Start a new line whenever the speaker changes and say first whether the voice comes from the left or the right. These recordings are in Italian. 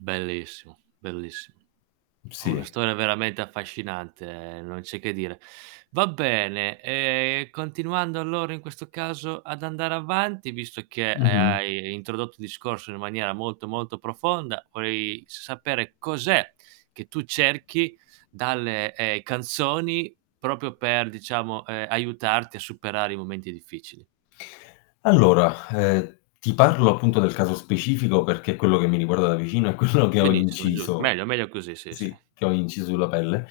right: Bellissimo, bellissimo.
left: Mh,
right: Ho una
left: sì.
right: storia veramente affascinante, non c'è che dire. Va bene, ehm, continuando allora in questo caso ad andare avanti, visto che, ehm,
left: Mh-mh.
right: hai introdotto il discorso in maniera molto, molto profonda, vorrei sapere cos'è che tu cerchi dalle, ehm, canzoni proprio per diciamo, ehm, aiutarti a superare i momenti difficili?
left: Allora, ehm, ti parlo appunto del caso specifico perché è quello che mi riguarda da vicino, è quello che ho
right: Benissimo, giu
left: inciso
right: meglio meglio così, sì, sì.
left: sì, che ho inciso sulla pelle.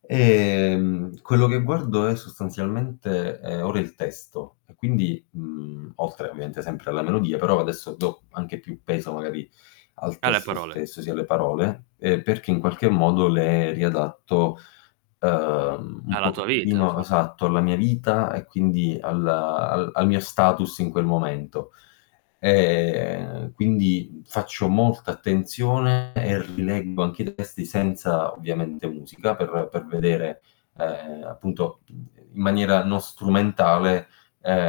left: Ehm, quello che guardo è sostanzialmente ehm, ora il testo, e quindi, mhmm, oltre ovviamente sempre alla melodia, però adesso do anche più peso magari al
right: Ah, le
left: testo
right: parole.
left: stesso, sì alle parole, ehm, perché in qualche modo le riadatto, ehm, un
right: Alla tua vita
left: pochettino
right: fors
left: esatto, alla mia vita e quindi al al al mio status in quel momento. Ehm, quindi, mhmm, faccio molta attenzione, e rileggo anche i testi, senza ovviamente musica, per per vedere, ehm, appunto, uhm, in maniera non strumentale,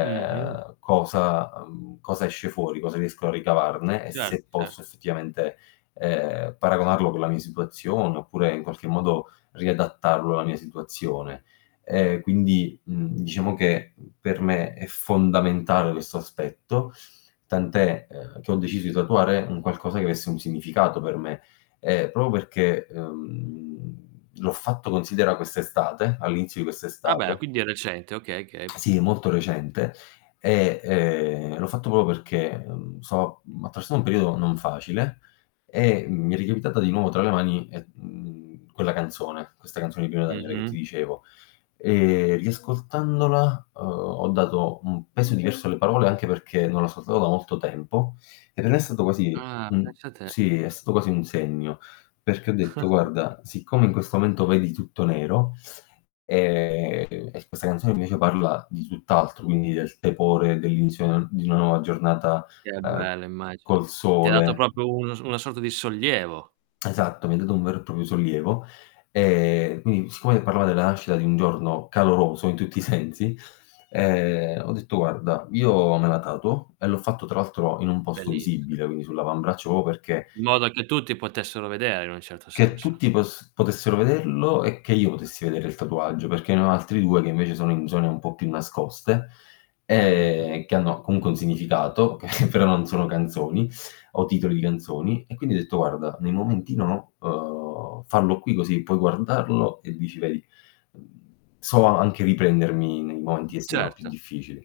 right: Mh-mh.
left: cosa mhmm, cosa esce fuori, cosa riesco a ricavarne, e
right: Certo,
left: se posso
right: certo.
left: effettivamente, ehm, paragonarlo con la mia situazione, oppure in qualche modo riadattarlo alla mia situazione. Ehm, quindi, mhmm, diciamo che, uhm, per me è fondamentale questo aspetto, tant'è, ehm, che ho deciso di tatuare un qualcosa che avesse un significato per me. Ehm, proprio perché, ehm, l'ho fatto considera quest'estate, all'inizio di
right: Ah beh,
left: quest'estate.
right: quindi è recente, okay, okay.
left: Sì, molto recente, e, ehm, l'ho fatto proprio perché, uhm, so uhm, attraversa un periodo non facile, e mi è ricapitata di nuovo tra le mani, e mhmm, quella canzone, questa canzone di Pino Daniele, che ti
right: Mh-mh.
left: dicevo. Ehm, riascoltandola, uhm, ho dato un peso diverso alle parole, anche perché non l'ascoltavo da molto tempo, e per me è stato così
right: Ah,
left: uhm,
right: pensa te.
left: sì, è stato quasi un segno, perché ho detto: "Guarda, siccome in questo momento vedi tutto nero, ehm, e questa canzone invece parla di tutt'altro, quindi del tepore, dell'illusione di una nuova giornata,
right: Che
left: ehm,
right: bello, immagino.
left: col
right: Ti ha dato
left: sole".
right: proprio un s una sorta di sollievo.
left: Esatto, mi ha dato un vero e proprio sollievo, ehm, quindi siccome parlava della nascita di un giorno caloroso, in tutti i sensi, ehm, ho detto: "Guarda io me la tatuo" E l'ho fatto tra l'altro in un posto
right: Bellissi
left: visibile, quindi sull'avambraccio proprio perché
right: In modo che tutti potessero vedere, in un certo
left: che
right: senso.
left: tutti poss potessero vederlo, e che io potessi vedere il tatuaggio, perché ne ho altri 2 che invece sono in zone un po' più nascoste,
right: Mh-mh.
left: ehm, che hanno comunque un significato che però non sono canzoni, o titoli di canzoni, e quindi ho detto: "Guarda, nei momenti no, uhm, farlo qui così puoi guardarlo, e dici vedi" "…so a anche riprendermi nei momenti che sembrano più
right: Certo.
left: difficili".